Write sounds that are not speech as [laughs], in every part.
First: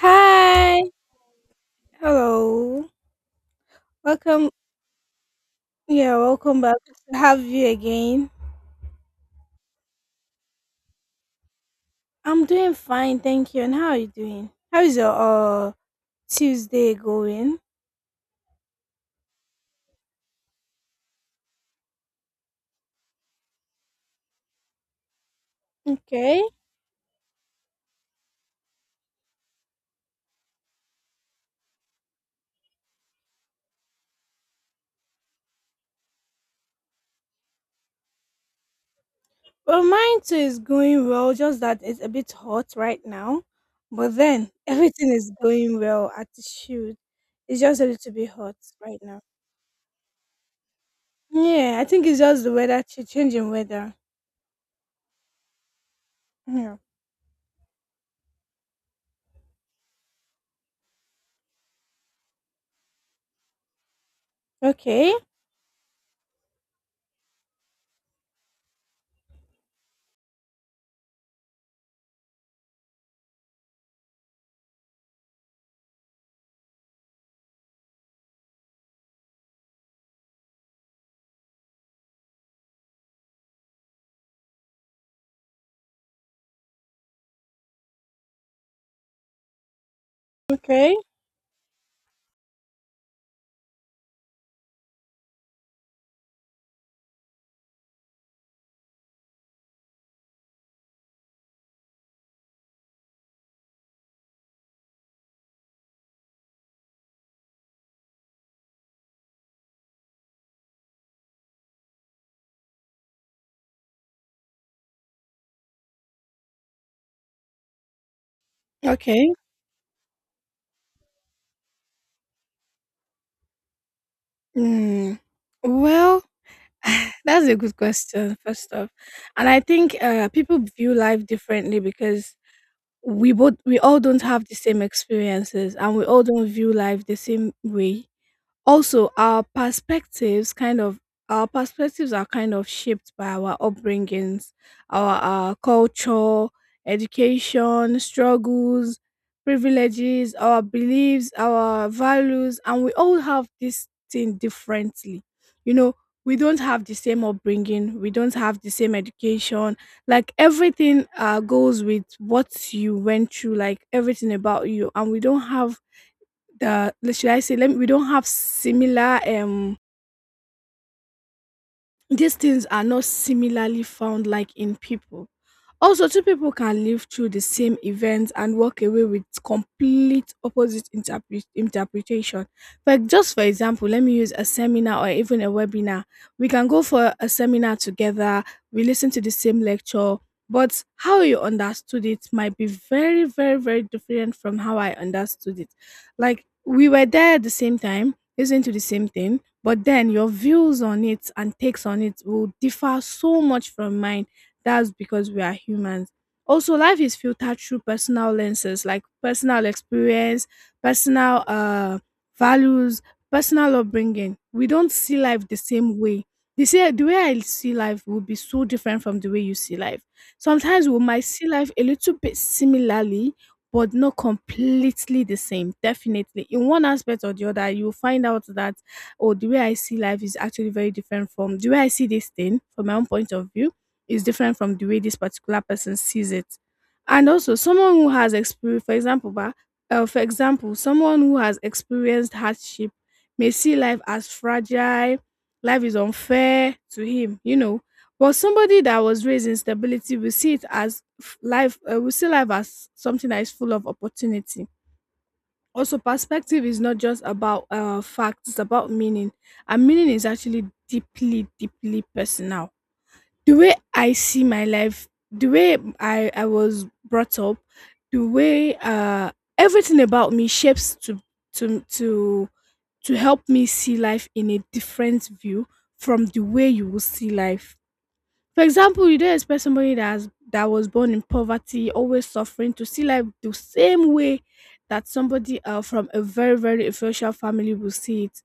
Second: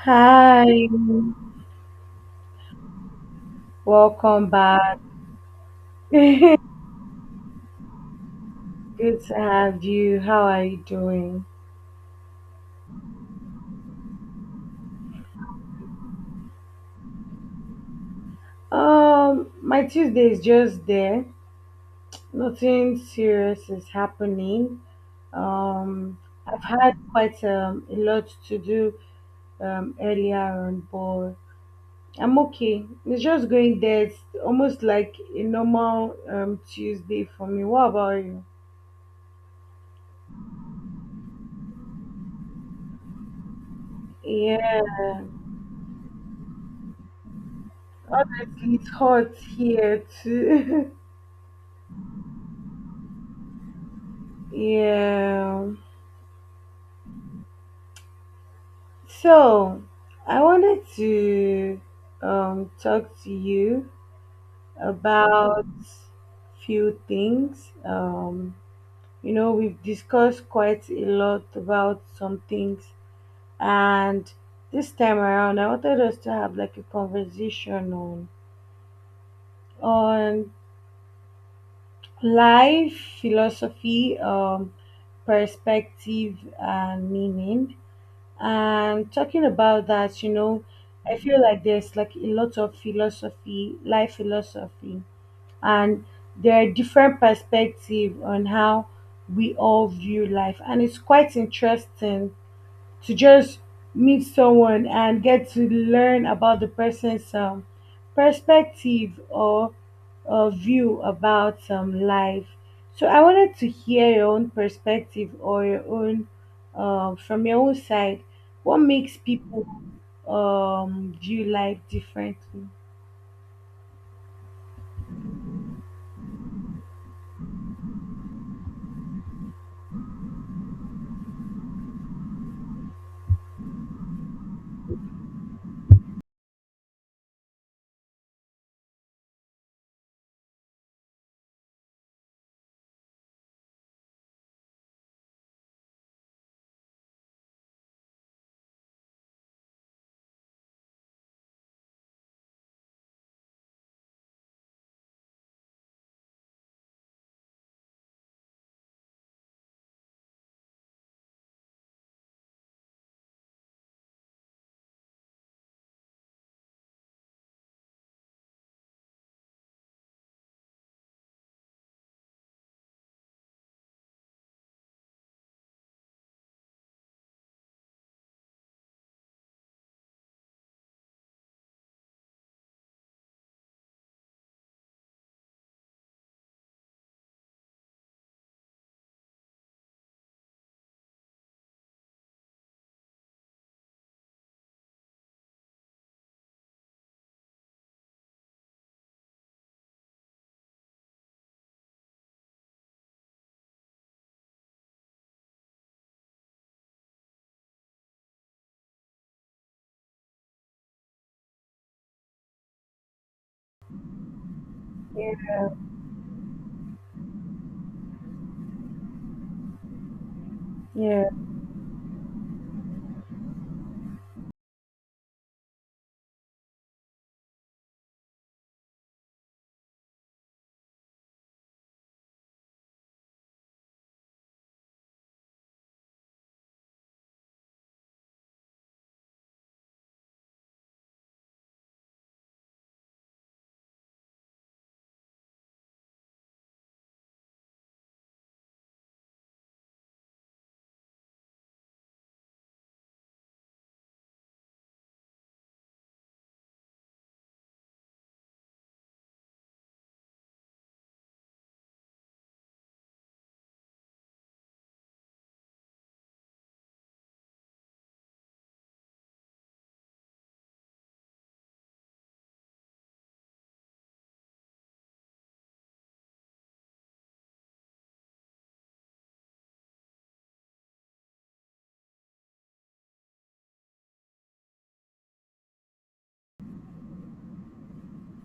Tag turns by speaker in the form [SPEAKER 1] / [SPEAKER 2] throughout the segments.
[SPEAKER 1] Hi.
[SPEAKER 2] Hi,
[SPEAKER 1] Hello.
[SPEAKER 2] welcome
[SPEAKER 1] Welcome.
[SPEAKER 2] back. [laughs]
[SPEAKER 1] Yeah,
[SPEAKER 2] Good
[SPEAKER 1] welcome back. Good to have you again.
[SPEAKER 2] to have you. How are you doing?
[SPEAKER 1] I'm doing fine, thank you. And how are you doing? How is your Tuesday going?
[SPEAKER 2] My Tuesday is just there. Nothing serious is happening. Um,
[SPEAKER 1] Okay.
[SPEAKER 2] I've had quite a lot to do earlier on, but I'm okay. It's just going there. It's almost like a normal Tuesday for me. What about you?
[SPEAKER 1] Well, mine too is going well, just that it's a bit hot right now. But then [laughs] everything
[SPEAKER 2] Yeah,
[SPEAKER 1] is going well at the shoot. It's just a little bit hot
[SPEAKER 2] honestly, it's
[SPEAKER 1] right now.
[SPEAKER 2] hot here too. [laughs]
[SPEAKER 1] Yeah, I think it's just the weather changing weather.
[SPEAKER 2] Yeah.
[SPEAKER 1] Yeah.
[SPEAKER 2] So I wanted to talk to you
[SPEAKER 1] Okay.
[SPEAKER 2] about few things. We've discussed quite a lot about some things, and this time around, I wanted us to have like a conversation on on life, philosophy, perspective, and meaning. And talking about that,
[SPEAKER 1] Okay.
[SPEAKER 2] I feel like there's like a lot of philosophy, life philosophy, and there are different perspectives on how we all view life, and it's quite interesting to just meet someone and get to learn about the person's perspective or view about life. So I wanted to hear your own perspective or your own from your own side. What makes
[SPEAKER 1] Okay.
[SPEAKER 2] people view life differently?
[SPEAKER 1] Mm. Well, [laughs] that's a good question, first off. And I think people view life differently because we all don't have the same experiences and we all don't view life the same way. Also, our perspectives are kind of shaped by our upbringings, our culture, education, struggles, privileges, our beliefs, our values, and we all have this thing differently. You know, we don't have the same upbringing, we don't have the same education. Like everything goes with what you went through, like everything about you, and we don't have the le- should I say let we don't have similar these things are not similarly found like in people. Also, two people can live through the same event and walk away with complete opposite interpretation. But just for example, let me use a seminar or even a webinar. We can go for a seminar together, we listen to the same lecture, but how you understood it might be very, very, very different from how I understood it. Like, we were there at the same time, listening to the same thing, but then your views on it and takes on it will differ so much from mine. That's because we are humans. Also, life is filtered through personal lenses like personal experience, personal values, personal upbringing. We don't see life
[SPEAKER 2] Yeah,
[SPEAKER 1] the same way. The way I see life will be so different from the way you see life. Sometimes we might
[SPEAKER 2] yeah,
[SPEAKER 1] see life a little bit similarly, but not completely the same. Definitely, in one aspect or the other, you'll find out that oh, the way I see life is actually very different from the way I see this thing. From my own point of view is different from the way this particular person sees it. And also, someone who has experienced, for example, bah, for example, someone who has experienced hardship may see life as fragile, life is unfair to him, you know. But somebody that was raised in stability will see it as will see life as something that is full of opportunity. Also, perspective is not just about facts, it's about meaning. And meaning is actually deeply, deeply personal. The way I see my life, the way I was brought up, the way everything about me shapes to to to help me see life in a different view from the way you will see life. For example, you don't expect somebody that that was born in poverty, always suffering, to see life the same way that somebody from a very, very influential family will see it.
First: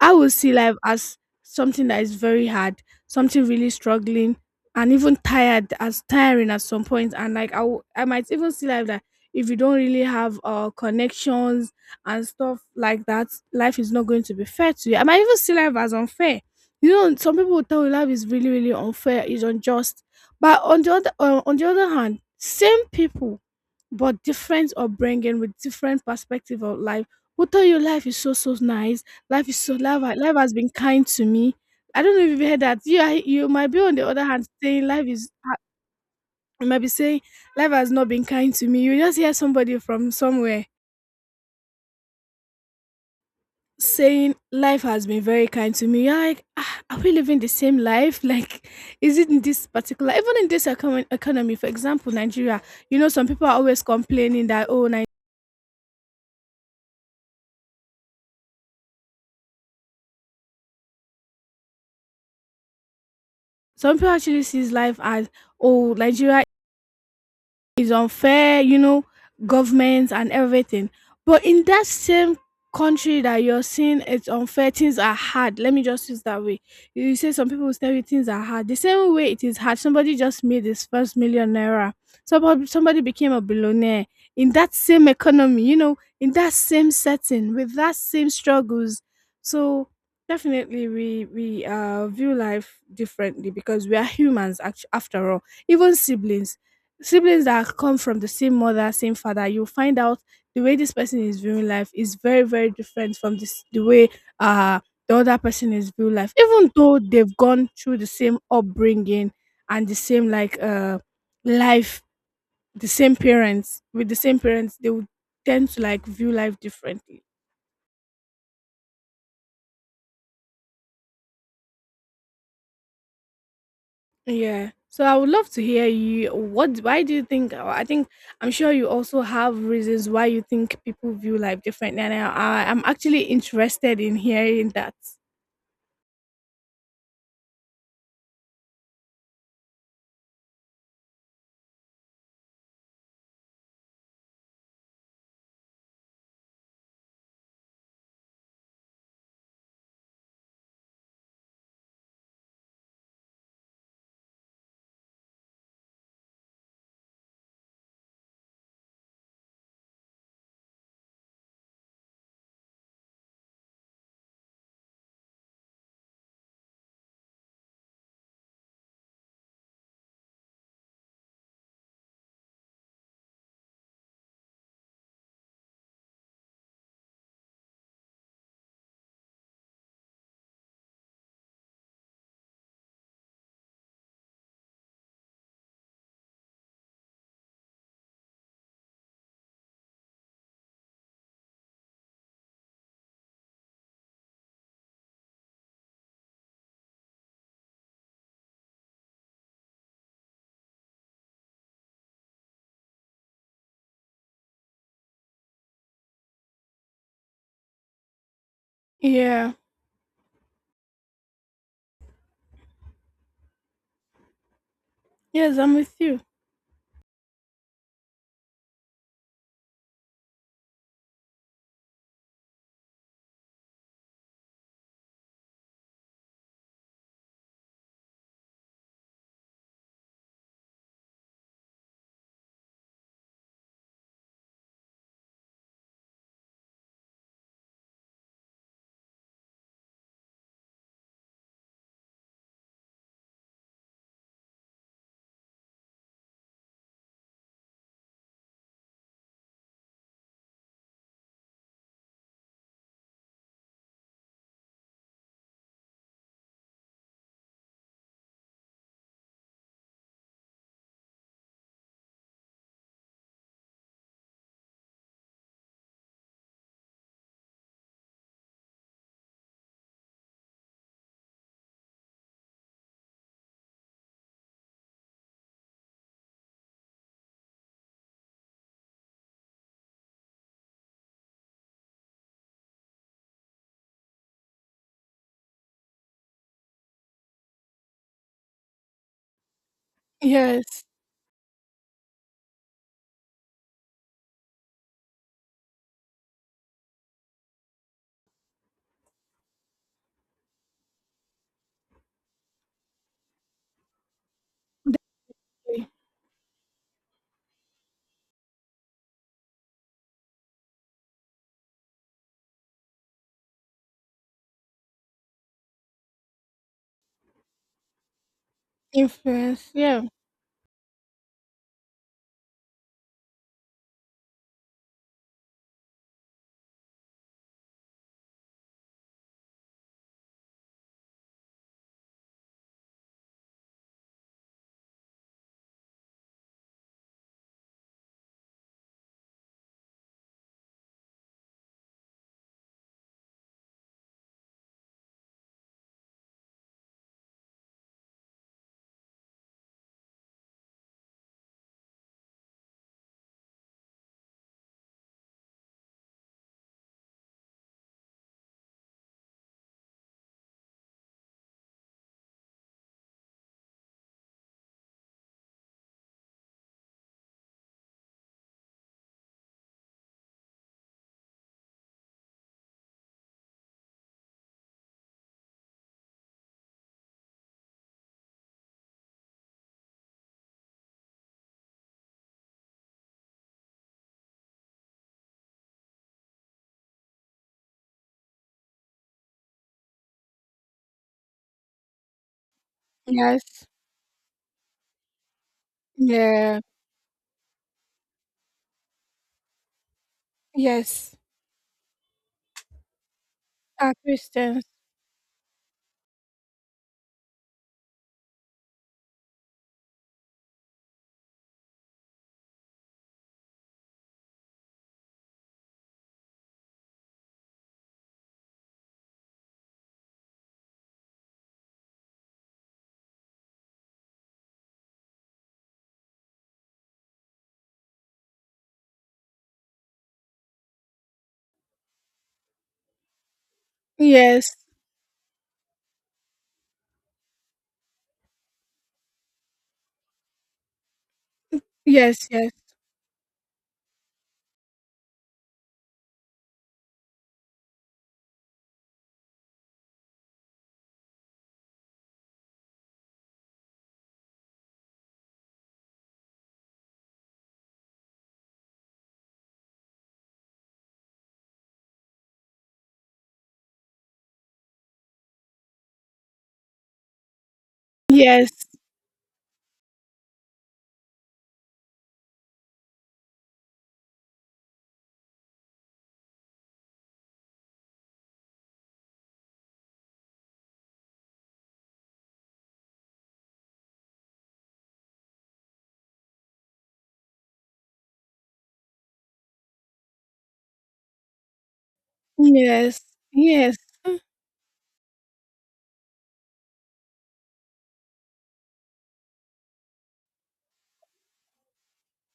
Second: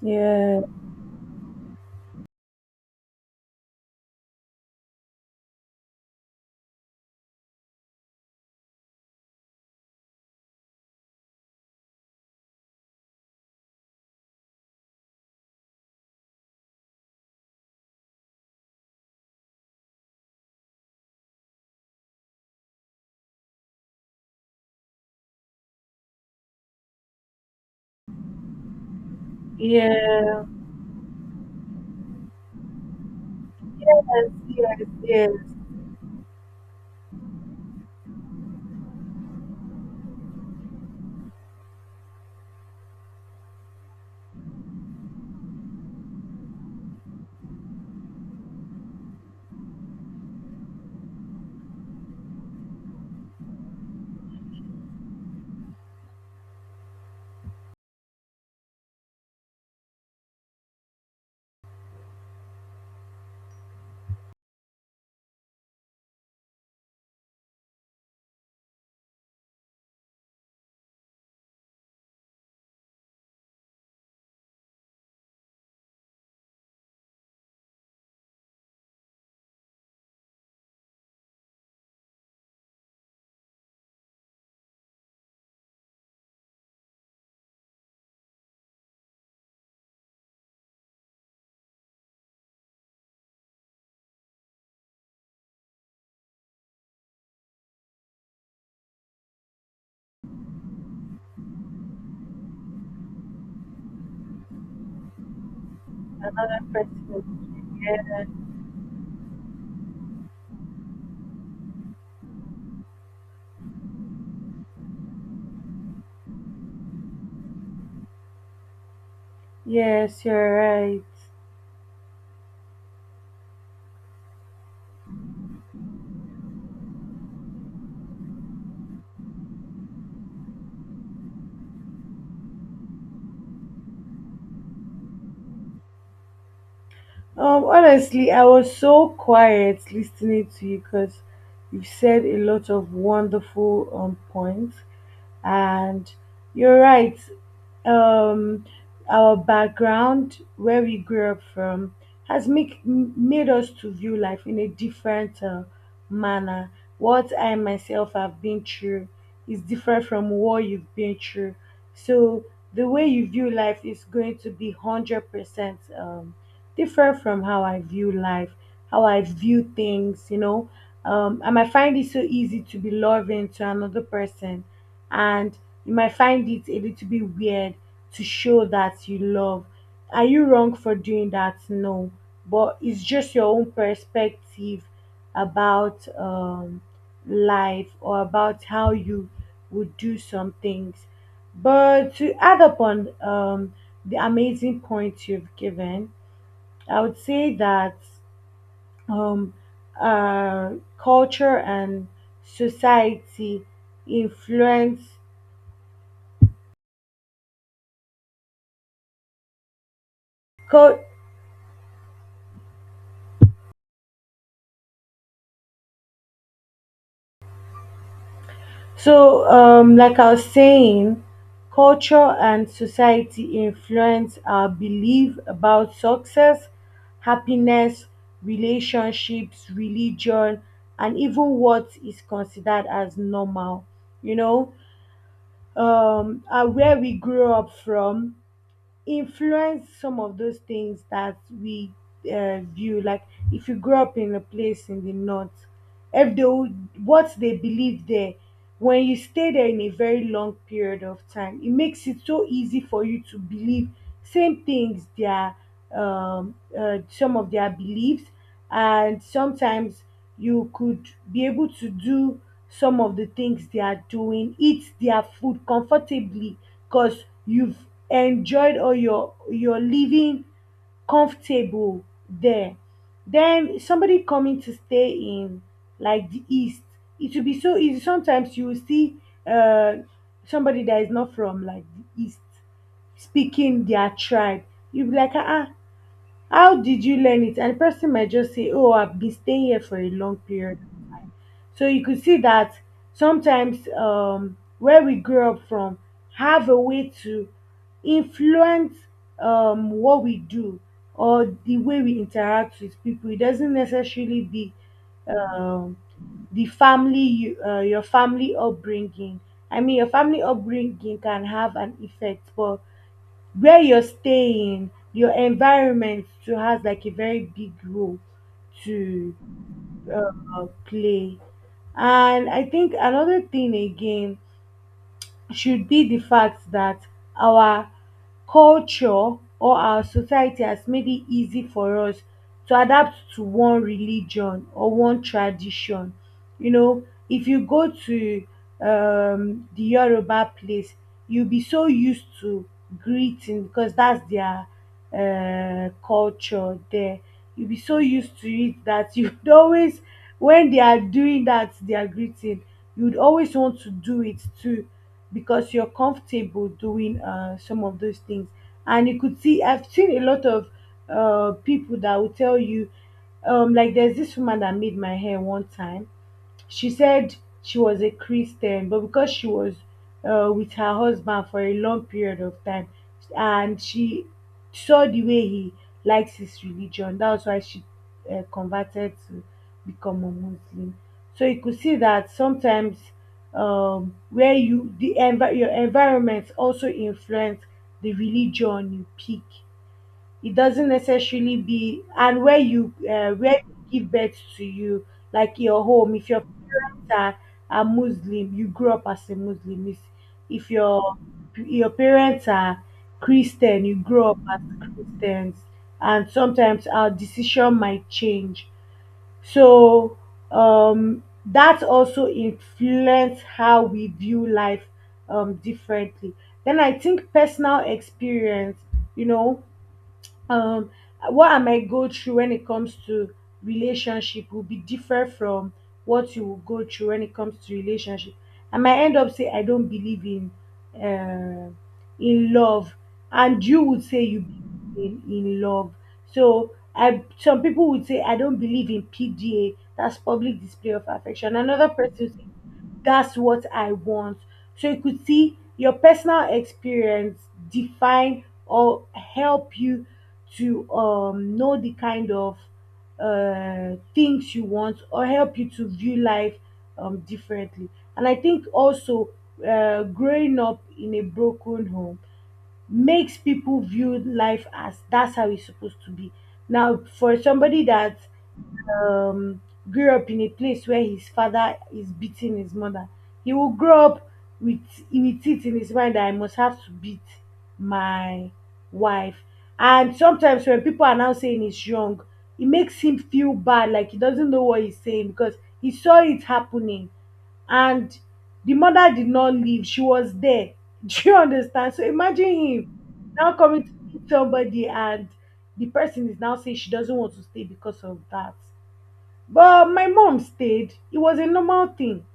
[SPEAKER 1] I will see
[SPEAKER 2] yeah,
[SPEAKER 1] life as something that is very hard, something really struggling, and even tired as tiring at some point. And I might even see life that if you don't really have connections and stuff like that, life is not going to be fair to you. I might even see life as unfair. You know, some people will tell you life is really, really unfair, it's unjust. But on the other hand, same people but different upbringing with different perspective of life will tell you life is so, so nice. Life is so life, ha- life
[SPEAKER 2] yeah.
[SPEAKER 1] has been kind to me. I don't know if you've heard that. Yeah, you might be on
[SPEAKER 2] Yes,
[SPEAKER 1] the other hand
[SPEAKER 2] yes,
[SPEAKER 1] saying life is
[SPEAKER 2] yes.
[SPEAKER 1] you might be saying life has not been kind to me. You just hear somebody from somewhere saying life has been very kind to me. You're like, ah, are we living the same life? [laughs] Like, is it in this particular even in this economy, for example, Nigeria, you know, some people are always complaining that oh Nigeria some people actually sees life as oh, Nigeria, it's unfair, you know, governments and everything. But in that same country that you're saying it's unfair, things are hard. Let me just use that way. You say some people will tell you things are hard. The same way it is hard. Somebody just made his first million naira. Somebody became a billionaire in that same economy, you know, in that same setting, with that same struggles. So definitely we view life differently because we are humans, after all, even siblings, siblings that come from the same mother, same father, you'll find out the way this person is viewing life is very, very different from this the way uh the other person is viewing life.
[SPEAKER 2] Another
[SPEAKER 1] Even though they've
[SPEAKER 2] person.
[SPEAKER 1] gone through the same upbringing and the same like life, the same parents, they would tend to like view life differently.
[SPEAKER 2] Yes, you're right.
[SPEAKER 1] Yeah. So I would love to hear you. What? Why do you think? I think I'm sure you also have reasons why you think people view life differently, and I'm actually interested in hearing that.
[SPEAKER 2] Honestly, I was so quiet listening to you because you've said a lot of wonderful points. And you're right. Um, our background, where we grew up from, has made us to view life in a different manner. What I myself have been through is different from what you've been through. So the way you view life is going to be 100% different from how I view life, how I view things. I might find it so easy to be loving to another person, and you might find it a little bit weird to show that you love. Are you wrong for doing that? No, but it's just your own perspective about life or about how you would do some things. But to add upon the amazing points you've given, I would say that um, uh, culture and society influence.
[SPEAKER 1] Yeah.
[SPEAKER 2] Cul-
[SPEAKER 1] Yes, I'm with you.
[SPEAKER 2] so, like I was saying, culture and society influence our belief about success, happiness, relationships, religion, and even what is considered as normal. You know, where we grew up from, influence some of those things that we view. Like if you grew up in a place in the north, if they would- what they believe there, when you stay there in a very long period of time, it makes it so easy for you to believe same things. Their some of their beliefs, and sometimes you could be able to do some of the things they are doing, eat their food comfortably because you've enjoyed or you're living comfortable there. Then somebody coming to stay in like the east, it will be so easy. Sometimes you will see uh somebody that is not from like the east speaking their tribe. You'll be like, ah, ah, how did you learn it? And the person might just say, "Oh, I've been staying here for a long period
[SPEAKER 1] Yes.
[SPEAKER 2] of time." So you could see that sometimes where we grew up from have a way to influence what we do or the way we interact with people. It doesn't necessarily be um, the your family upbringing. I mean, your family upbringing can have an effect, but where you're staying, your environment too has like a very big role to
[SPEAKER 1] Influence. Yeah.
[SPEAKER 2] play. And I think another thing again should be the fact that our culture or our society has made it easy for us to adapt to one religion or one tradition. You know, if you go to the Yoruba place, you'll be so used to greeting because that's their culture there. You'll be so used to it that you'd [laughs] always, when they are doing that, they are greeting you'd always want to do it too because you're comfortable doing some of those things. And you could see, I've seen a lot of people that will tell you, like there's this woman that made my hair one time she said she was a Christian, but because she was with her husband for a long period of time, and she saw the way he likes his religion, that was why she converted to become a Muslim. So you could see that sometimes where you the your environment also influence the religion you pick. It doesn't necessarily be and where you
[SPEAKER 1] Yes.
[SPEAKER 2] give birth to you, like your home. If your
[SPEAKER 1] Yeah.
[SPEAKER 2] parents are Muslim, you grew up as a Muslim. If
[SPEAKER 1] Yes.
[SPEAKER 2] your your parents are Christian,
[SPEAKER 1] Are
[SPEAKER 2] you grow up as
[SPEAKER 1] Christians.
[SPEAKER 2] Christians, and sometimes our decision might change. So that also influence how we view life differently. Then I think personal experience, you know, um what I might go through when it comes to relationship will be different from what you will go through when it comes to relationship. I might end up say I don't believe uh, in love, and you would say you
[SPEAKER 1] Yes.
[SPEAKER 2] believe in love. So I some people would say I don't believe in PDA, that's public display of affection. Another
[SPEAKER 1] Yes. Yes.
[SPEAKER 2] person, that's what I want. So you could see your personal experience define or help you to know the kind of things you want or help you to view life differently. And I think also growing up in a broken home makes people view life as that's how it's supposed to be. Now, for somebody that
[SPEAKER 1] Yes.
[SPEAKER 2] um, grew up in a place where his father is beating his mother, he will grow up with with it in his mind that I must have to beat my wife. And sometimes when people are now saying he's young, it makes him feel bad, like he doesn't know what he's saying because he saw it happening. And the mother did not leave, she was there. [laughs] Do you understand? So imagine him
[SPEAKER 1] Yes.
[SPEAKER 2] now
[SPEAKER 1] Yes.
[SPEAKER 2] coming to meet somebody and the person is now saying she doesn't want to stay because of that. But my mom stayed. It was a normal thing.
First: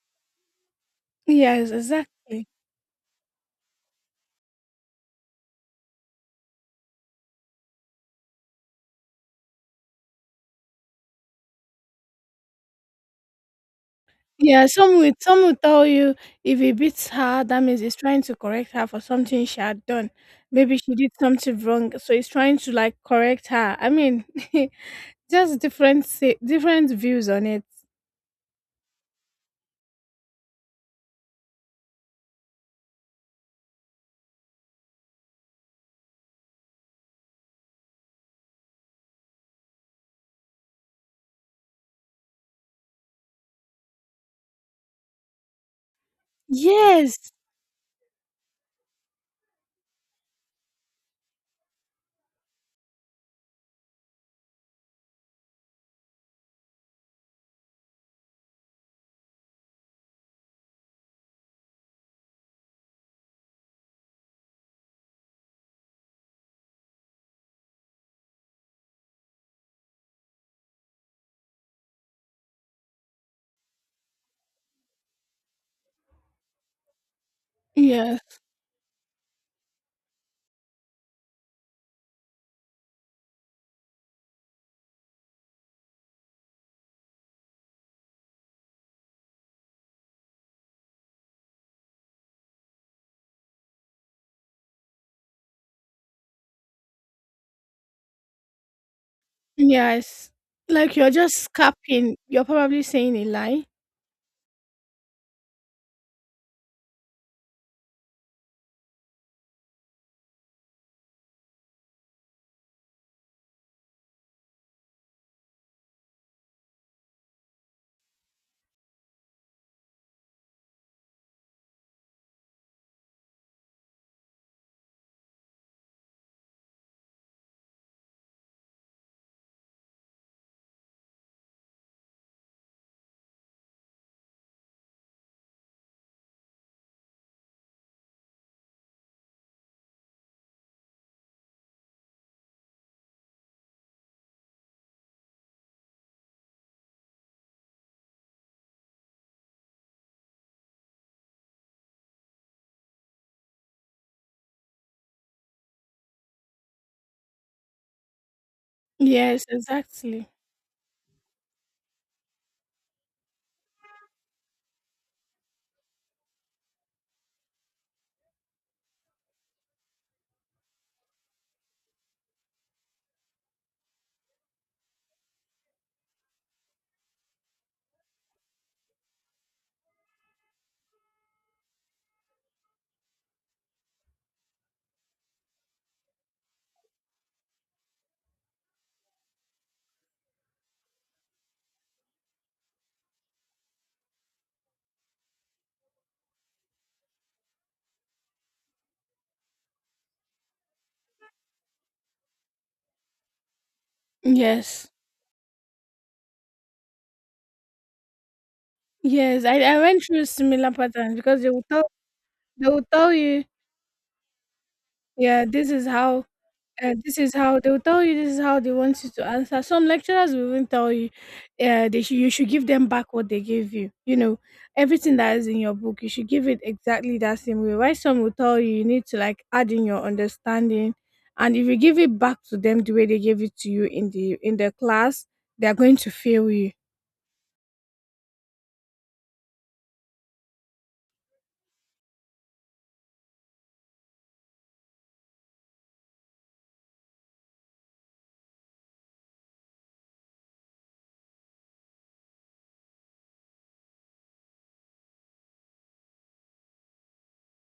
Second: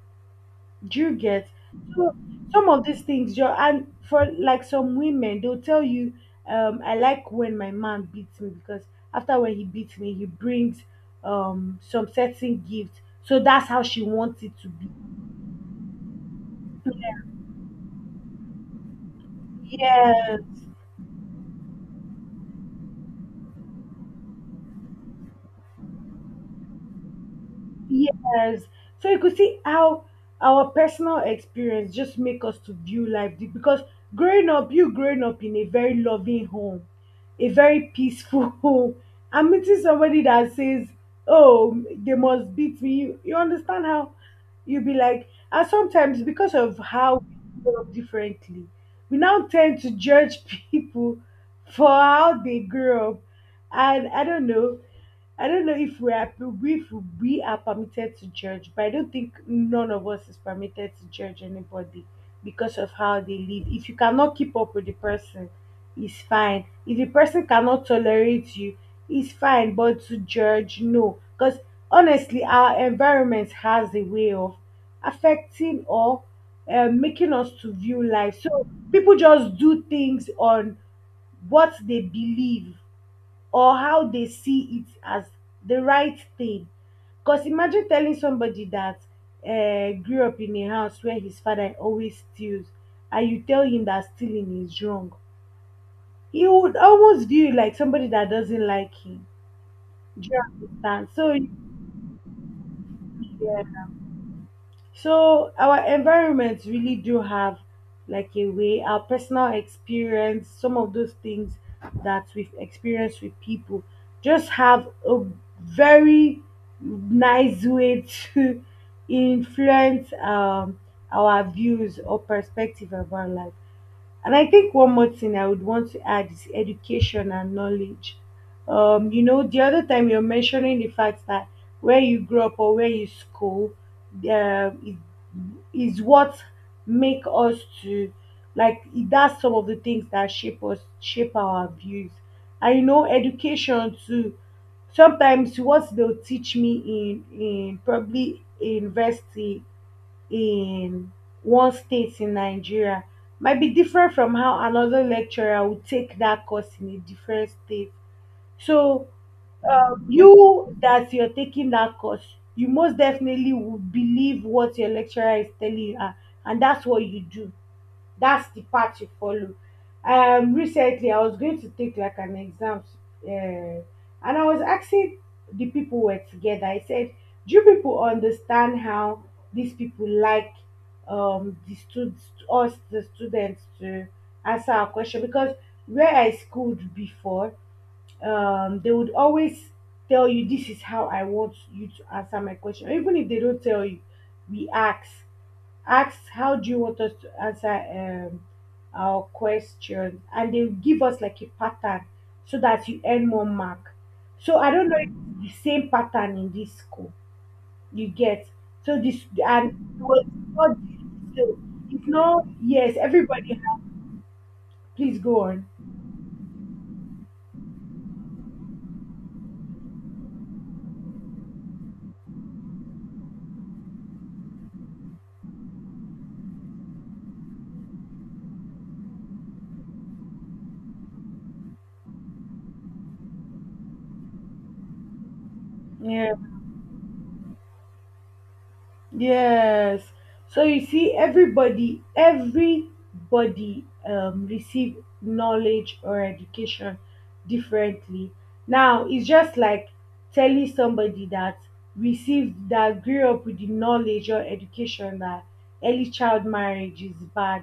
[SPEAKER 2] Do you get?
[SPEAKER 1] Yes.
[SPEAKER 2] So
[SPEAKER 1] Exactly.
[SPEAKER 2] some of these things, your and for like some women, they'll tell you, I like when my man beats me because after when he beats me, he brings some certain gift. So that's how she wants it
[SPEAKER 1] Yeah,
[SPEAKER 2] to be.
[SPEAKER 1] some will tell you if he beats her, that means he's trying to correct her for something she had done.
[SPEAKER 2] Yeah.
[SPEAKER 1] Maybe she did something wrong, so he's trying to like correct her. I mean, [laughs] different views on it.
[SPEAKER 2] Yes. So you could see how our personal experience just make us to view life because growing up, you growing up in a very loving home, a very peaceful [laughs] home, and meeting somebody that says, "Oh, they must beat me." You understand how you be like, and sometimes because of how
[SPEAKER 1] Yes,
[SPEAKER 2] we grow up differently, we now tend to judge [laughs] people for how they grew up, and I don't know. I don't know if we are permitted to judge, but I don't think none of us is permitted to judge anybody because of how they live. If you cannot keep up with the person, it's fine. If the person cannot tolerate you, it's fine. But to judge, no, because honestly, our environment has a way of affecting or making us to view
[SPEAKER 1] yes,
[SPEAKER 2] life. So people just do things on what they believe or how they see it as the right thing. Because imagine telling somebody that grew up in a house where his father always steals, and you tell him that stealing is wrong. He would almost view you like somebody that doesn't like him.
[SPEAKER 1] yes.
[SPEAKER 2] Do you
[SPEAKER 1] Like
[SPEAKER 2] understand?
[SPEAKER 1] you're just
[SPEAKER 2] So,
[SPEAKER 1] scapping. You're probably saying a lie.
[SPEAKER 2] yeah. So our environments really do have like a way, our personal experience, some of those things that we've experienced with people just have a very nice way to [laughs] influence our views or perspective about life. And I think one more thing I would want to add is education and knowledge. You know, the other time you're mentioning the fact that where you grew up or where you school uh, is, is what make us to like it that's some of the things that shape us, shape our views. And you know, education too. Sometimes what they'll teach me in probably in university in one state in Nigeria might be different from how another lecturer would take that course in a different state. So
[SPEAKER 1] Yes, exactly.
[SPEAKER 2] you that you're taking that course, you most definitely will believe what your lecturer is telling you, ah, and that's what you do, that's the path you follow. Recently, I was going to take like an exam, and I was asking the people who were together. I said, "Do you people understand how these people like um the stud- us the students to answer our question?" Because where I schooled before, they would always tell you this is how I want you to answer my question. Even if they don't tell you, we ask. Ask how do you want us to answer um, our question, and they'll give us like a pattern so that you earn more mark. So I
[SPEAKER 1] Yes,
[SPEAKER 2] don't know if it's the same pattern in this school. You get so this
[SPEAKER 1] yes. I,
[SPEAKER 2] and
[SPEAKER 1] I went
[SPEAKER 2] it
[SPEAKER 1] through
[SPEAKER 2] was
[SPEAKER 1] similar
[SPEAKER 2] not
[SPEAKER 1] patterns because
[SPEAKER 2] so it's not
[SPEAKER 1] they will
[SPEAKER 2] yes
[SPEAKER 1] tell you,
[SPEAKER 2] everybody please go
[SPEAKER 1] yeah,
[SPEAKER 2] on.
[SPEAKER 1] this is how they will tell you this is how they want you to answer. Some lecturers will even tell you they should you should give them back what they gave you, you know, everything that is in your book, you should give it exactly that same way. Why, some will tell you, you need to like add in your understanding, and if you give it back to them the way they gave it to you in the class, they are going to
[SPEAKER 2] Yeah.
[SPEAKER 1] fail you.
[SPEAKER 2] Yes. So you see, everybody, everybody receive knowledge or education differently. Now it's just like telling somebody that received that grew up with the knowledge or education that early child marriage is bad,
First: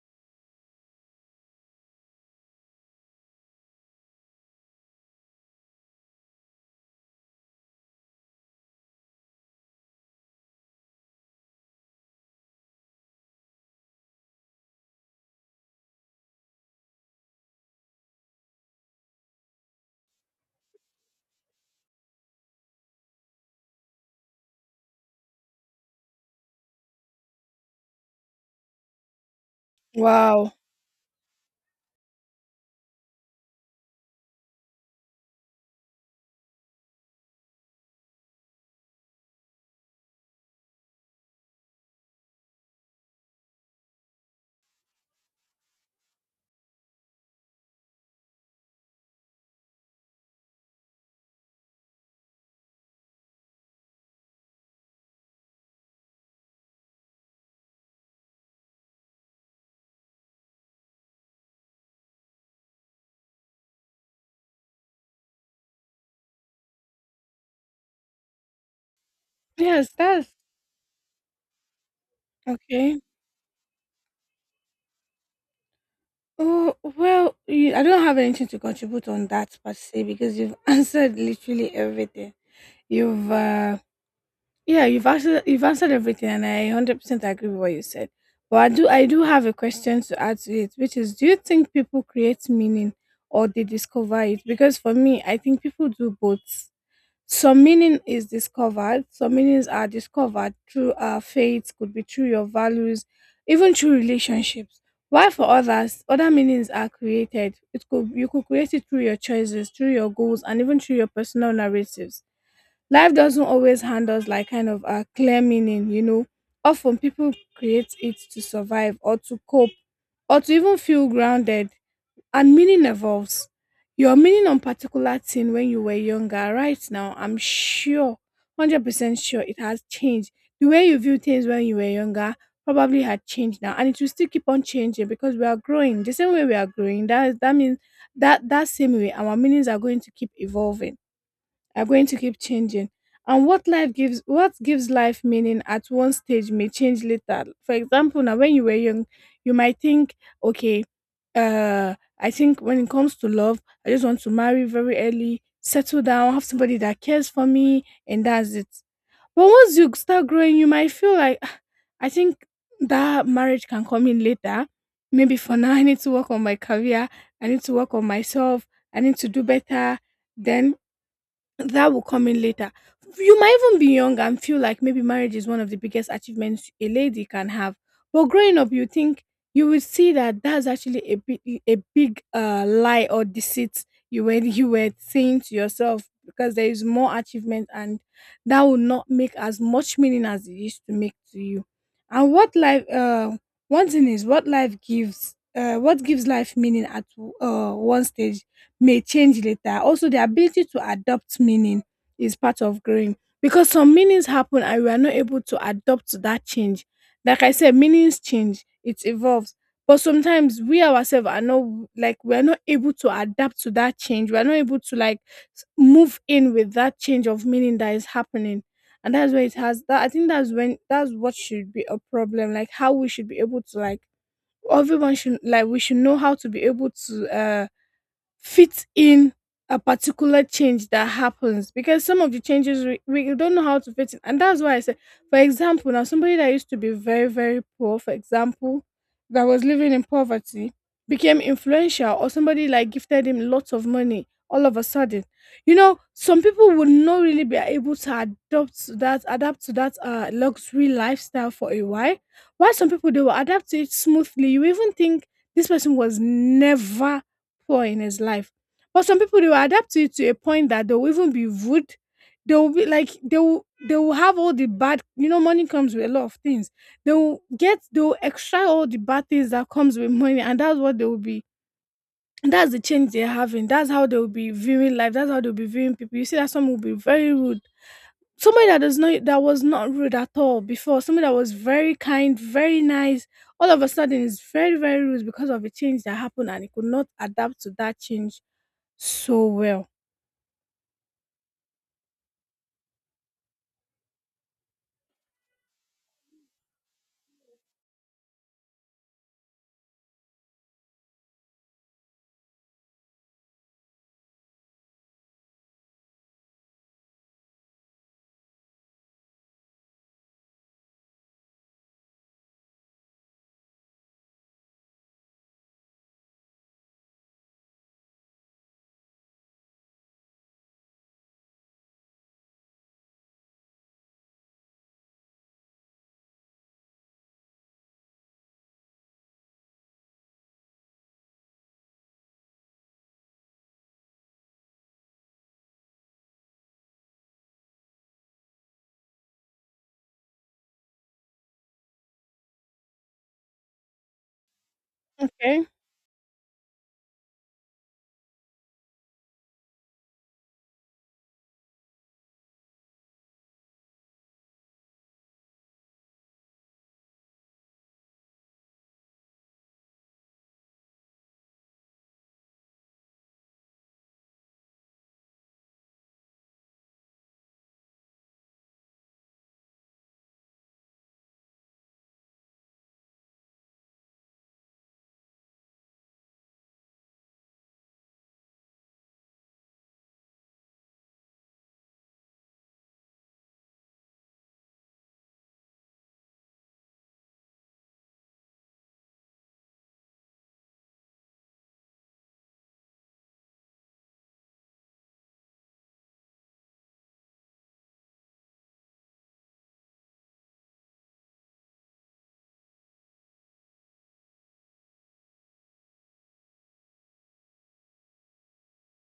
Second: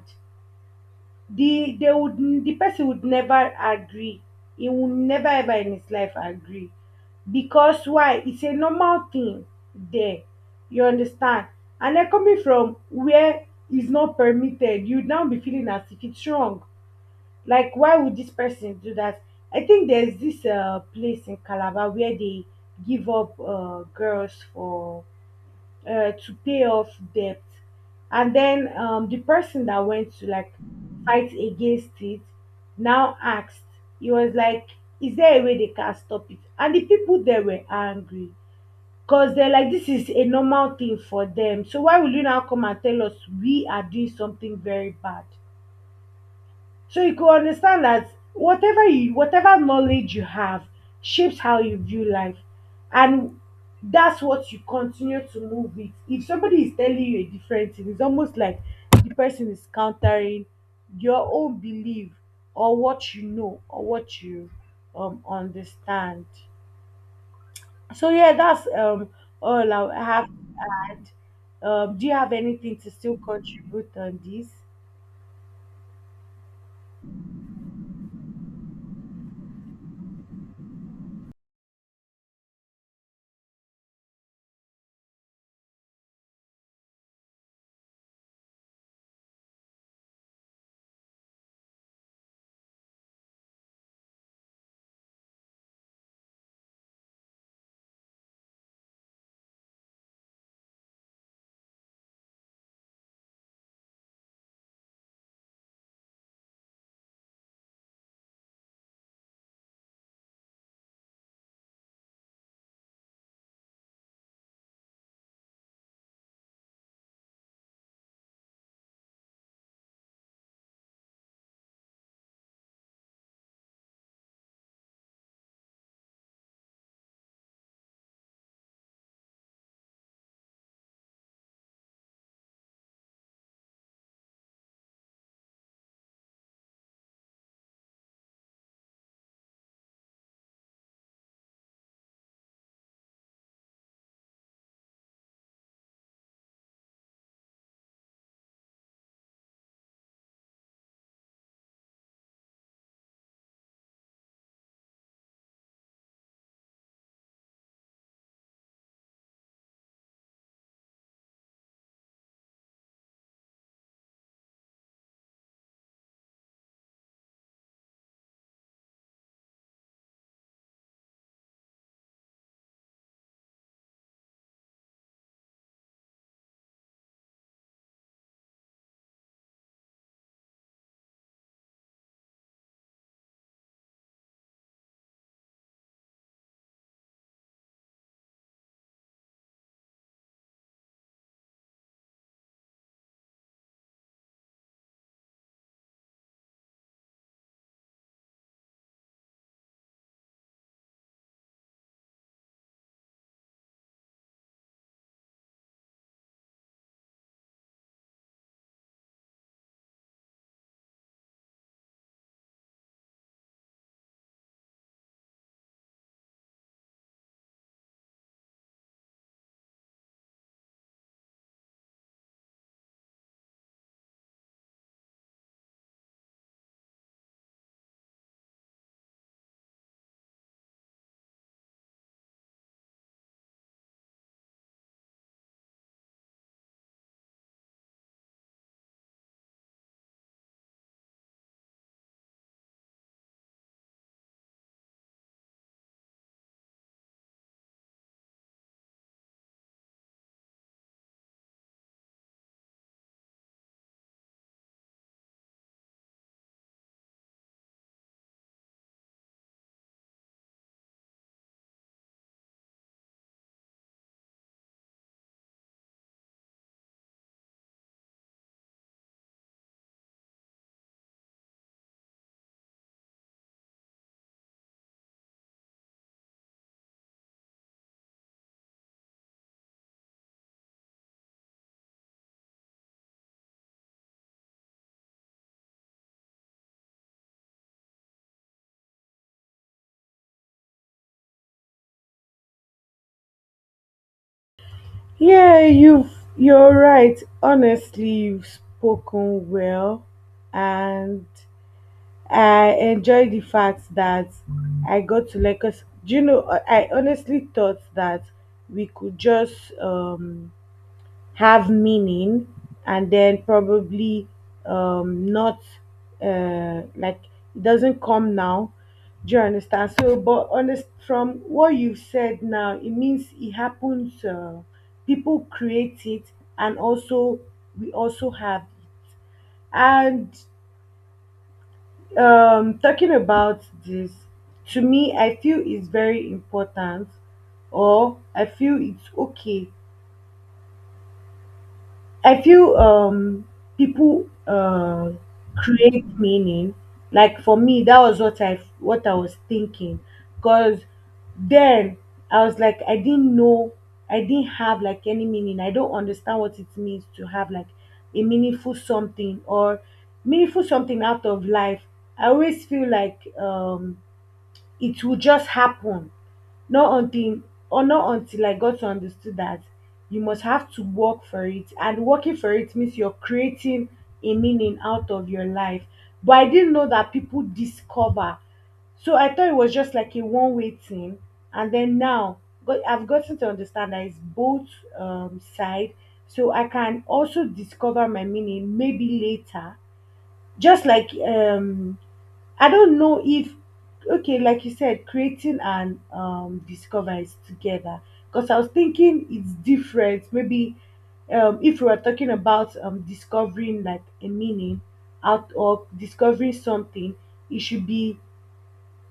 [SPEAKER 2] they would the person would never agree, he will never ever in his life agree, because why? It's a normal thing there, you understand? And then coming from where is not permitted, you now be feeling as if it's wrong, like why would this person do that? I think there's this place in Calabar where they give up girls for to pay off debt. And then the person that went to like
[SPEAKER 1] Wow.
[SPEAKER 2] fight against it now asked, he was like, "Is there a way they can stop it?" And the people there were angry because they're like, "This is a normal thing for them. So why will you now come and tell us we are doing something very bad?" So you could understand that whatever knowledge you have shapes how you view life, and that's what you continue to move with. If somebody is telling you a different thing, it's almost like the person is countering your own belief or what you know or what you understand. So yeah, that's all
[SPEAKER 1] Yes,
[SPEAKER 2] I have
[SPEAKER 1] that's
[SPEAKER 2] to add. Do you have anything to
[SPEAKER 1] okay.
[SPEAKER 2] still contribute on this?
[SPEAKER 1] Oh, well, I don't have anything to contribute on that per se because you've [laughs] answered literally everything. You've yeah, you've answered everything, and I 100% agree with what you said. But I do have a question to add to it, which is, do you think people create meaning or they discover it? Because for me, I think people do both. Some meaning is discovered. Some meanings are discovered through our faith, could be through your values, even through relationships. While for others, other meanings are created. It could you could create it through your choices, through your goals, and even through your personal narratives. Life doesn't always hand us like kind of a clear meaning, you know. Often people create it to survive or to cope or to even feel grounded. And meaning evolves. Your meaning on particular thing when you were younger, right now, I'm sure, 100% sure it has changed. The way you view things when you were younger probably had changed now, and it will still keep on changing because we are growing. The same way we are growing, that means that that same way our meanings are going to keep evolving, are going to keep changing. And what gives life meaning at one stage may change later. For example, now when you were young, you might think, okay, uh I think when it comes to love, I just want to marry very early, settle down, have somebody that cares for me, and that's it. But once you start growing, you might feel like, "Ah, I think that marriage can come in later. Maybe for now, [laughs] I need to work on my career, I need to work on myself, I need to do better, then that will come in later." You might even be young and feel like maybe marriage is one of the biggest achievements a lady can have. But growing up, you will see that that's actually a big lie or deceit you were saying to yourself, because there is more achievement, and that will not make as much meaning as it used to make to you. And what life? One thing is what life gives. What gives life meaning at one stage may change later. Also, the ability to adopt meaning is part of growing because some meanings happen and we are not able to adapt to that change. Like I said, meanings change, it evolves. But sometimes we ourselves are not like we are not able to adapt to that change. We are not able to move in with that change of meaning that is happening. And that's where it has that I think that's what should be a problem. Like how we should be able to everyone should like we should know how to be able to fit in a particular change that happens because some of the changes we don't know how to fit in, and that's why I said, for example, now somebody that used to be very very poor, for example, that was living in poverty, became influential, or somebody like gifted him lots of money all of a sudden, you know, some people would not really be able to adopt to that adapt to that luxury lifestyle for a while some people they will adapt to it smoothly. You even think this person was never poor in his life. But some people they will adapt to it to a point that they will even be rude. They will be like they will have all the bad, you know, money comes with a lot of things. They will extract all the bad things that comes with money, and that's what they will be, that's the change they're having. That's how they will be viewing life. That's how they'll be viewing people. You see that some will be very rude. Somebody that does not that was not rude at all before, somebody that was very kind, very nice, all of a sudden is very, very rude because of a change that happened and he could not adapt to that change so well.
[SPEAKER 2] Yeah, you're right. Honestly, you've spoken well, and I enjoy the fact that I got to Lagos. Do you know? I honestly thought that we could just have meaning, and then probably not like it doesn't come now, do you understand? So but honest, from what you've said now, it means it happens, people create it and also we also have it. And talking about this, to me I feel it's very important or I feel it's okay. I feel people
[SPEAKER 1] Okay.
[SPEAKER 2] create meaning. Like for me, that was what I was thinking, because then I was like, I didn't know, I didn't have like any meaning. I don't understand what it means to have like a meaningful something or meaningful something out of life. I always feel like it will just happen, not until or not until I got to understood that you must have to work for it. And working for it means you're creating a meaning out of your life. But I didn't know that people discover. So I thought it was just like a one way thing. And then I've gotten to understand that it's both side. So I can also discover my meaning maybe later. Just like I don't know if okay, like you said, creating and discoveries together. Because I was thinking it's different. Maybe if we were talking about discovering like a meaning out or discovering something, it should be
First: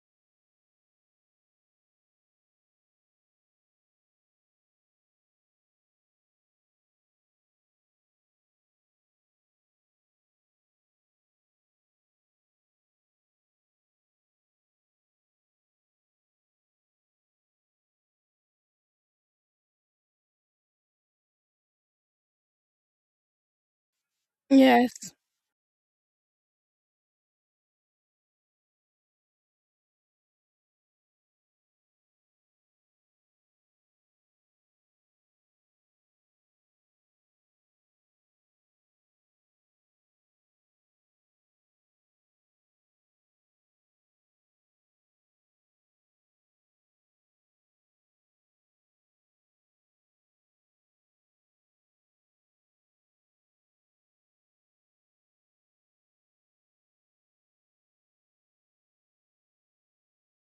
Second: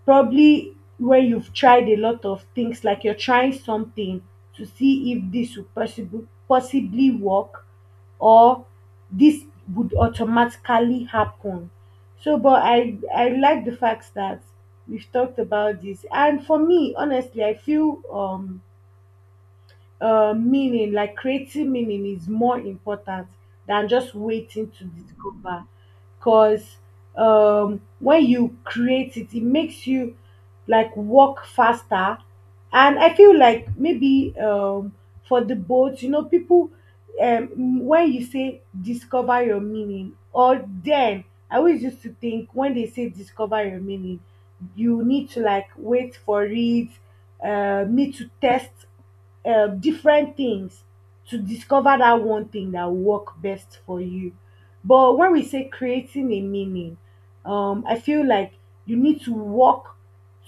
[SPEAKER 2] probably where you've tried a lot of things, like you're trying something to see if this would possibly work, or this would automatically happen. So, but I like the fact that we've talked about this, and for me, honestly, I feel meaning, like creating meaning, is more important than just waiting to
[SPEAKER 1] Yes.
[SPEAKER 2] discover. Because when you create it, it makes you like walk faster. And I feel like maybe for the boat, you know, people, um, when you say discover your meaning, or then I always used to think when they say discover your meaning, you need to like wait for it, need to test different things to discover that one thing that will work best for you. But when we say creating a meaning, I feel like you need to work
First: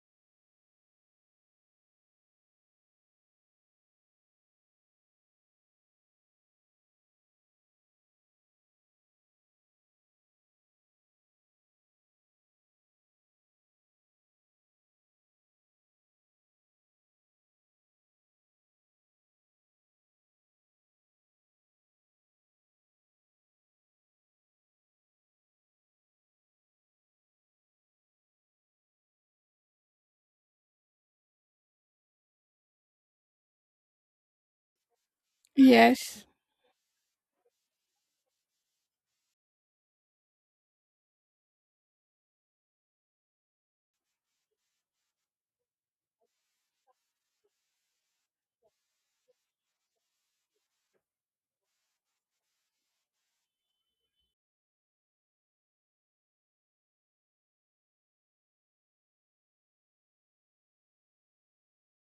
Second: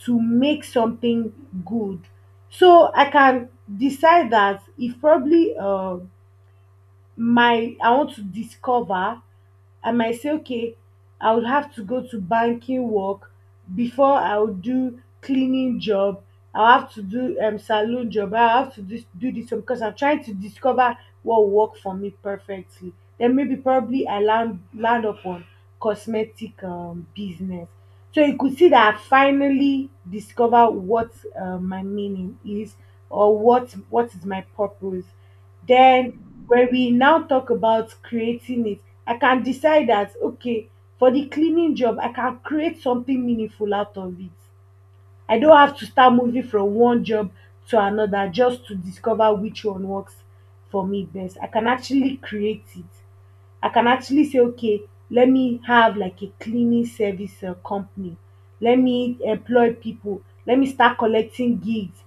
[SPEAKER 2] to make something good. So I can decide that if probably my I want to discover, I might say okay, I would have to go to banking work before I would do cleaning job, I have to do salon job, I have to do this one because I'm trying to discover what will work for me perfectly. Then maybe probably I land up on cosmetic business. So you could see that I finally discover what my meaning is or what is my purpose. Then
[SPEAKER 1] Yes.
[SPEAKER 2] when we now talk about creating it, I can decide that okay, for the cleaning job, I can create something meaningful out of it. I don't have to start moving from one job to another just to discover which one works for me best. I can actually create it. I can actually say, okay, let me have like a cleaning service company. Let me employ people. Let me start collecting gigs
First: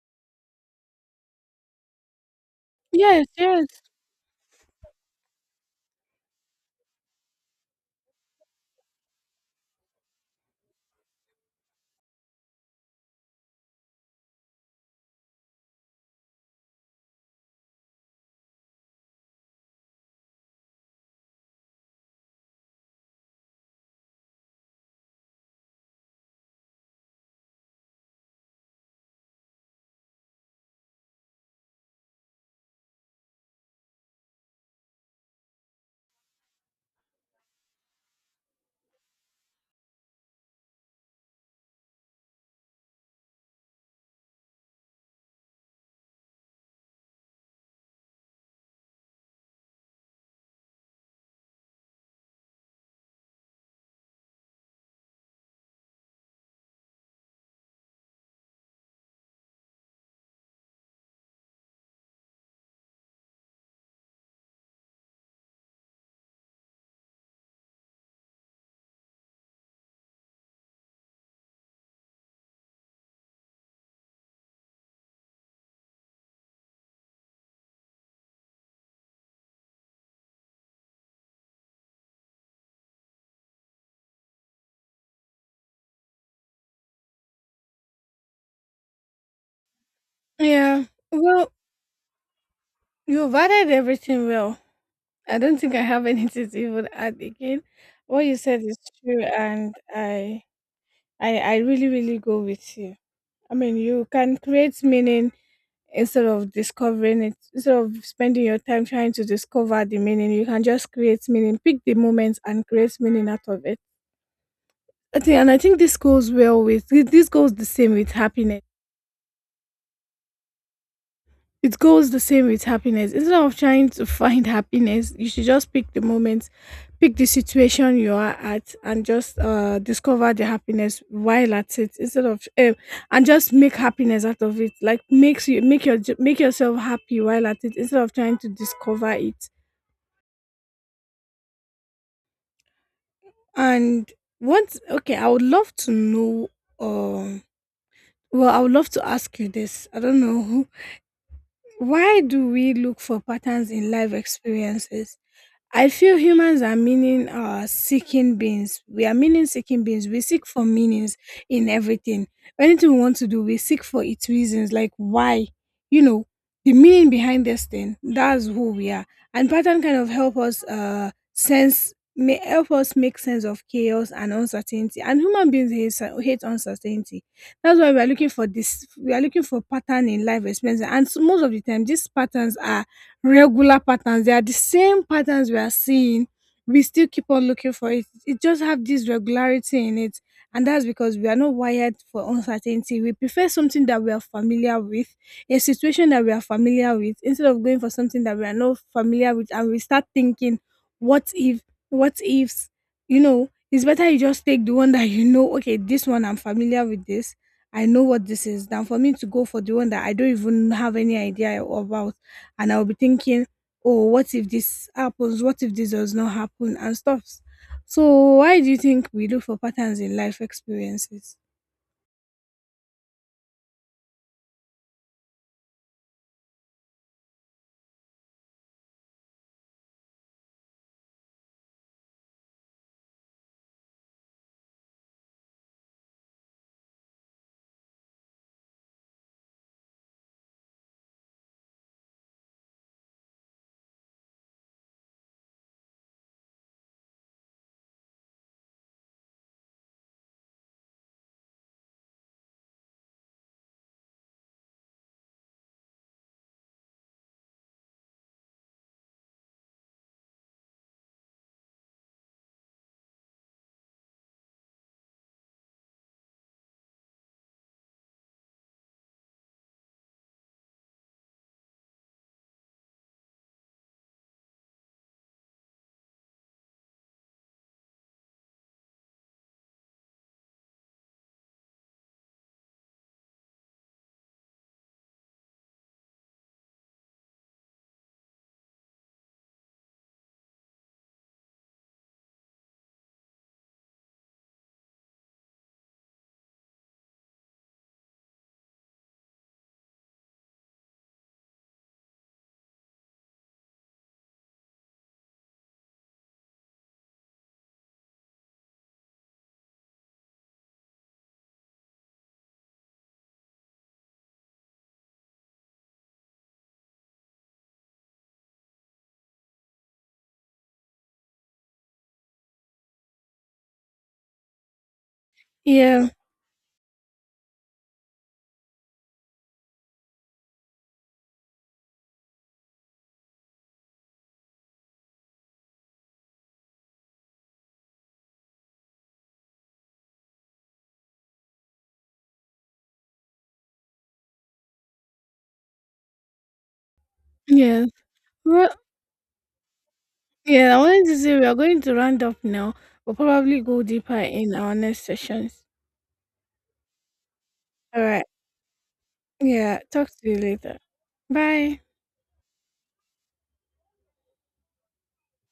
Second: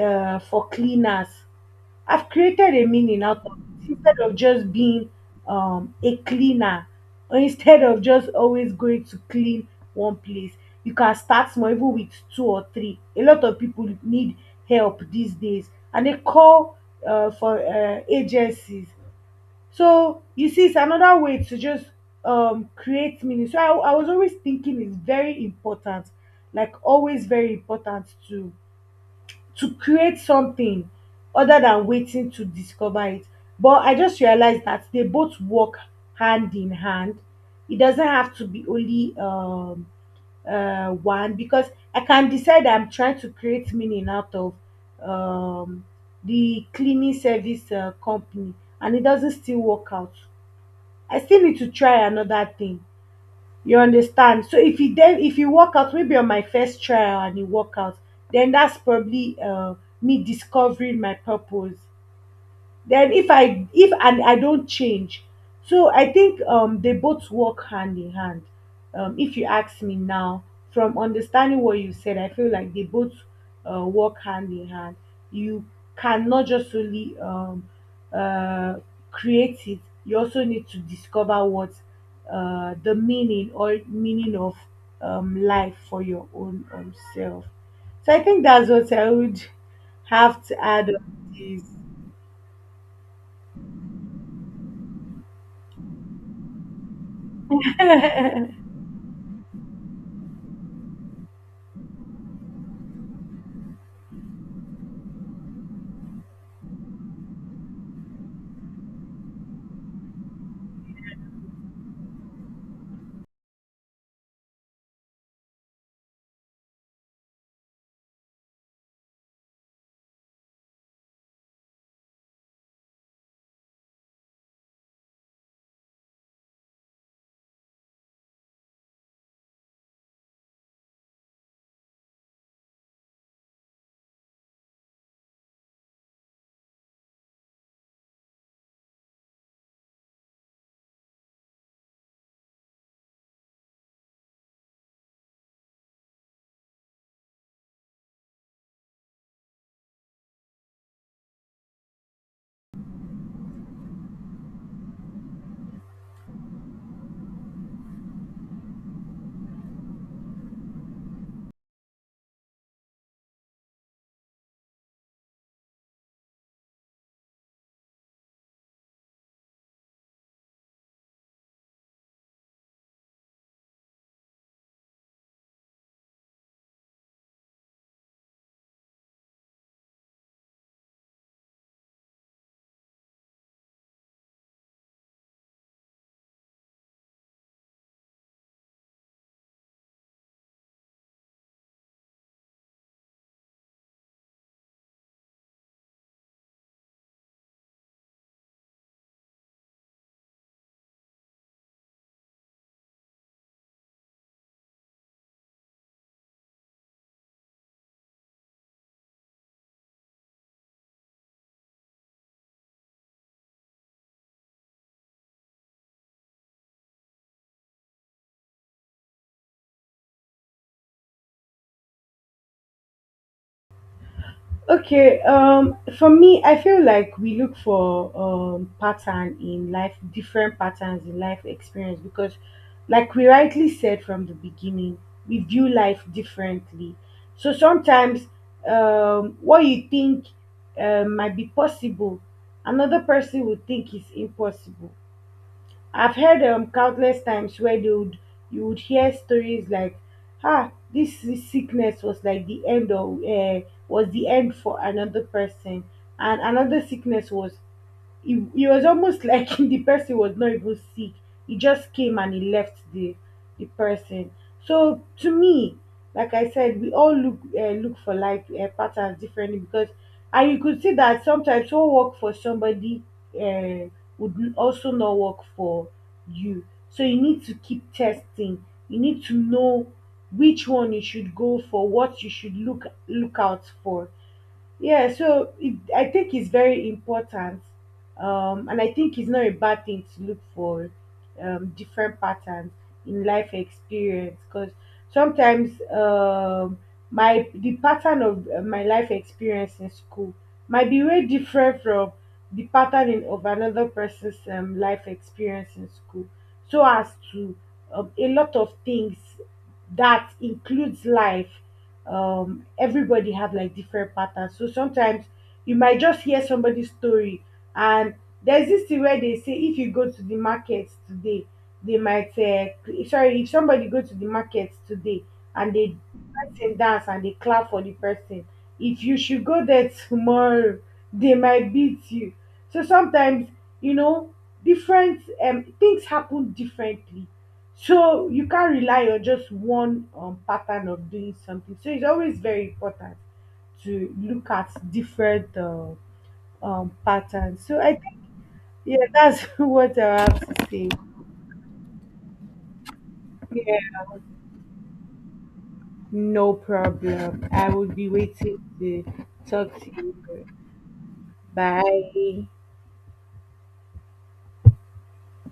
[SPEAKER 2] for cleaners. I've created a meaning
[SPEAKER 1] Yes.
[SPEAKER 2] out of
[SPEAKER 1] Yes.
[SPEAKER 2] it instead of just being a cleaner, or instead of just always going to clean one place. You can start small, even with two or three. A lot of people need help these days and they call for agencies. So you see, it's another way to just create meaning. So I was always thinking it's very important, like always very important to create something other than waiting to discover it. But I just realized that they both work hand in hand. It doesn't have to be only one, because I can decide I'm trying to create meaning out of um, the cleaning service company and it doesn't still work out. I still need to try another thing, you understand? So if you then if you work out maybe on my first trial and you work out, then that's probably me discovering my purpose. Then if and I don't change. So I think they both work hand in hand. If you ask me now, from understanding what you said, I feel like they both work hand in hand. You cannot just only uh create it, you also need to discover what the meaning or meaning of life for your own self. So I think that's what I would have to
[SPEAKER 1] Yeah.
[SPEAKER 2] add on
[SPEAKER 1] Well,
[SPEAKER 2] this.
[SPEAKER 1] you've added everything well. I don't think I have [laughs] anything to even add again. What you
[SPEAKER 2] [laughs]
[SPEAKER 1] said is true, and I really, really go with you. I mean, you can create meaning instead of discovering it. Instead of spending your time trying to discover the meaning, you can just create meaning. Pick the moments and create meaning out of it. I think, and I think this goes well with. This goes the same with happiness. It goes the same with happiness. Instead of trying to find happiness, you should just pick the moment, pick the situation you are at, and just discover the happiness while at it. Instead of and just make happiness out of it. Like make yourself happy while at it. Instead of trying to discover it. And once okay, I would love to know. Um, I would love to ask you this. I don't know, why do we look for patterns in life experiences? I feel humans are meaning seeking beings. We are meaning seeking beings. We seek for meanings in everything. Anything we want to do, we seek for its reasons, like why, you know, the meaning behind this thing. That's who we are. And pattern kind of may help us make sense of chaos and uncertainty. And human beings hate, hate uncertainty. That's why we are looking for this. We are looking for pattern in life experience. And so most of the time, these patterns are regular patterns. They are the same patterns we are seeing. We still keep on looking for it. It just have this regularity in it. And that's because we are not wired for uncertainty. We prefer something that we are familiar with, a situation that we are familiar with, instead of going for something that we are not familiar with. And we start thinking, what if, what ifs, you know, it's better you just take the one that you know. Okay, this one, I'm familiar with this. I know what this is, than for me to go for the one that I don't even have any idea about, and I'll be thinking, oh, what if this happens? What if this does not happen? And stuff. So why do you think we look for patterns in life experiences?
[SPEAKER 2] Okay, for me, I feel like we look for pattern in life, different patterns in life experience because, like we rightly said from the beginning, we view life differently. So sometimes, what you think might be possible, another person would think is impossible. I've heard countless times where they would you would hear stories like, ah, this sickness was like the end of was the end for another person, and another sickness was it was almost like [laughs] the person was not even sick, he just came and he left the person. So to me, like I said, we all look for life patterns differently, because and you could see that sometimes what work for somebody uh, would also not work for you. So you need to keep testing, you need to know which one you should go for, what you should look out for. Yeah, so it, I think it's very important, and I think it's not a bad thing to look for different patterns in life experience, because sometimes my the pattern of my life experience in school might be very different from the pattern in, of another person's life experience in school, so as to a lot of things that includes life. Everybody have like different patterns, so sometimes you might just hear somebody's story, and there's this thing where they say if you go to the market today, they might sorry, if somebody go to the market today and they
[SPEAKER 1] Yeah,
[SPEAKER 2] dance and dance and they clap for the person, if you should go there [laughs] tomorrow, they might beat you. So sometimes, you know, different things happen differently, so you can't rely on just one pattern of doing something. So it's always very important to look at different patterns. So
[SPEAKER 1] yeah.
[SPEAKER 2] I think,
[SPEAKER 1] Well,
[SPEAKER 2] yeah, that's [laughs] what I have to
[SPEAKER 1] yeah, I
[SPEAKER 2] say.
[SPEAKER 1] wanted to say we are going to round up now. We'll probably go
[SPEAKER 2] Yeah,
[SPEAKER 1] deeper in our next sessions.
[SPEAKER 2] no problem. I will
[SPEAKER 1] All
[SPEAKER 2] be
[SPEAKER 1] right.
[SPEAKER 2] waiting to
[SPEAKER 1] Yeah,
[SPEAKER 2] talk to
[SPEAKER 1] talk to you
[SPEAKER 2] you.
[SPEAKER 1] later. Bye.
[SPEAKER 2] Bye.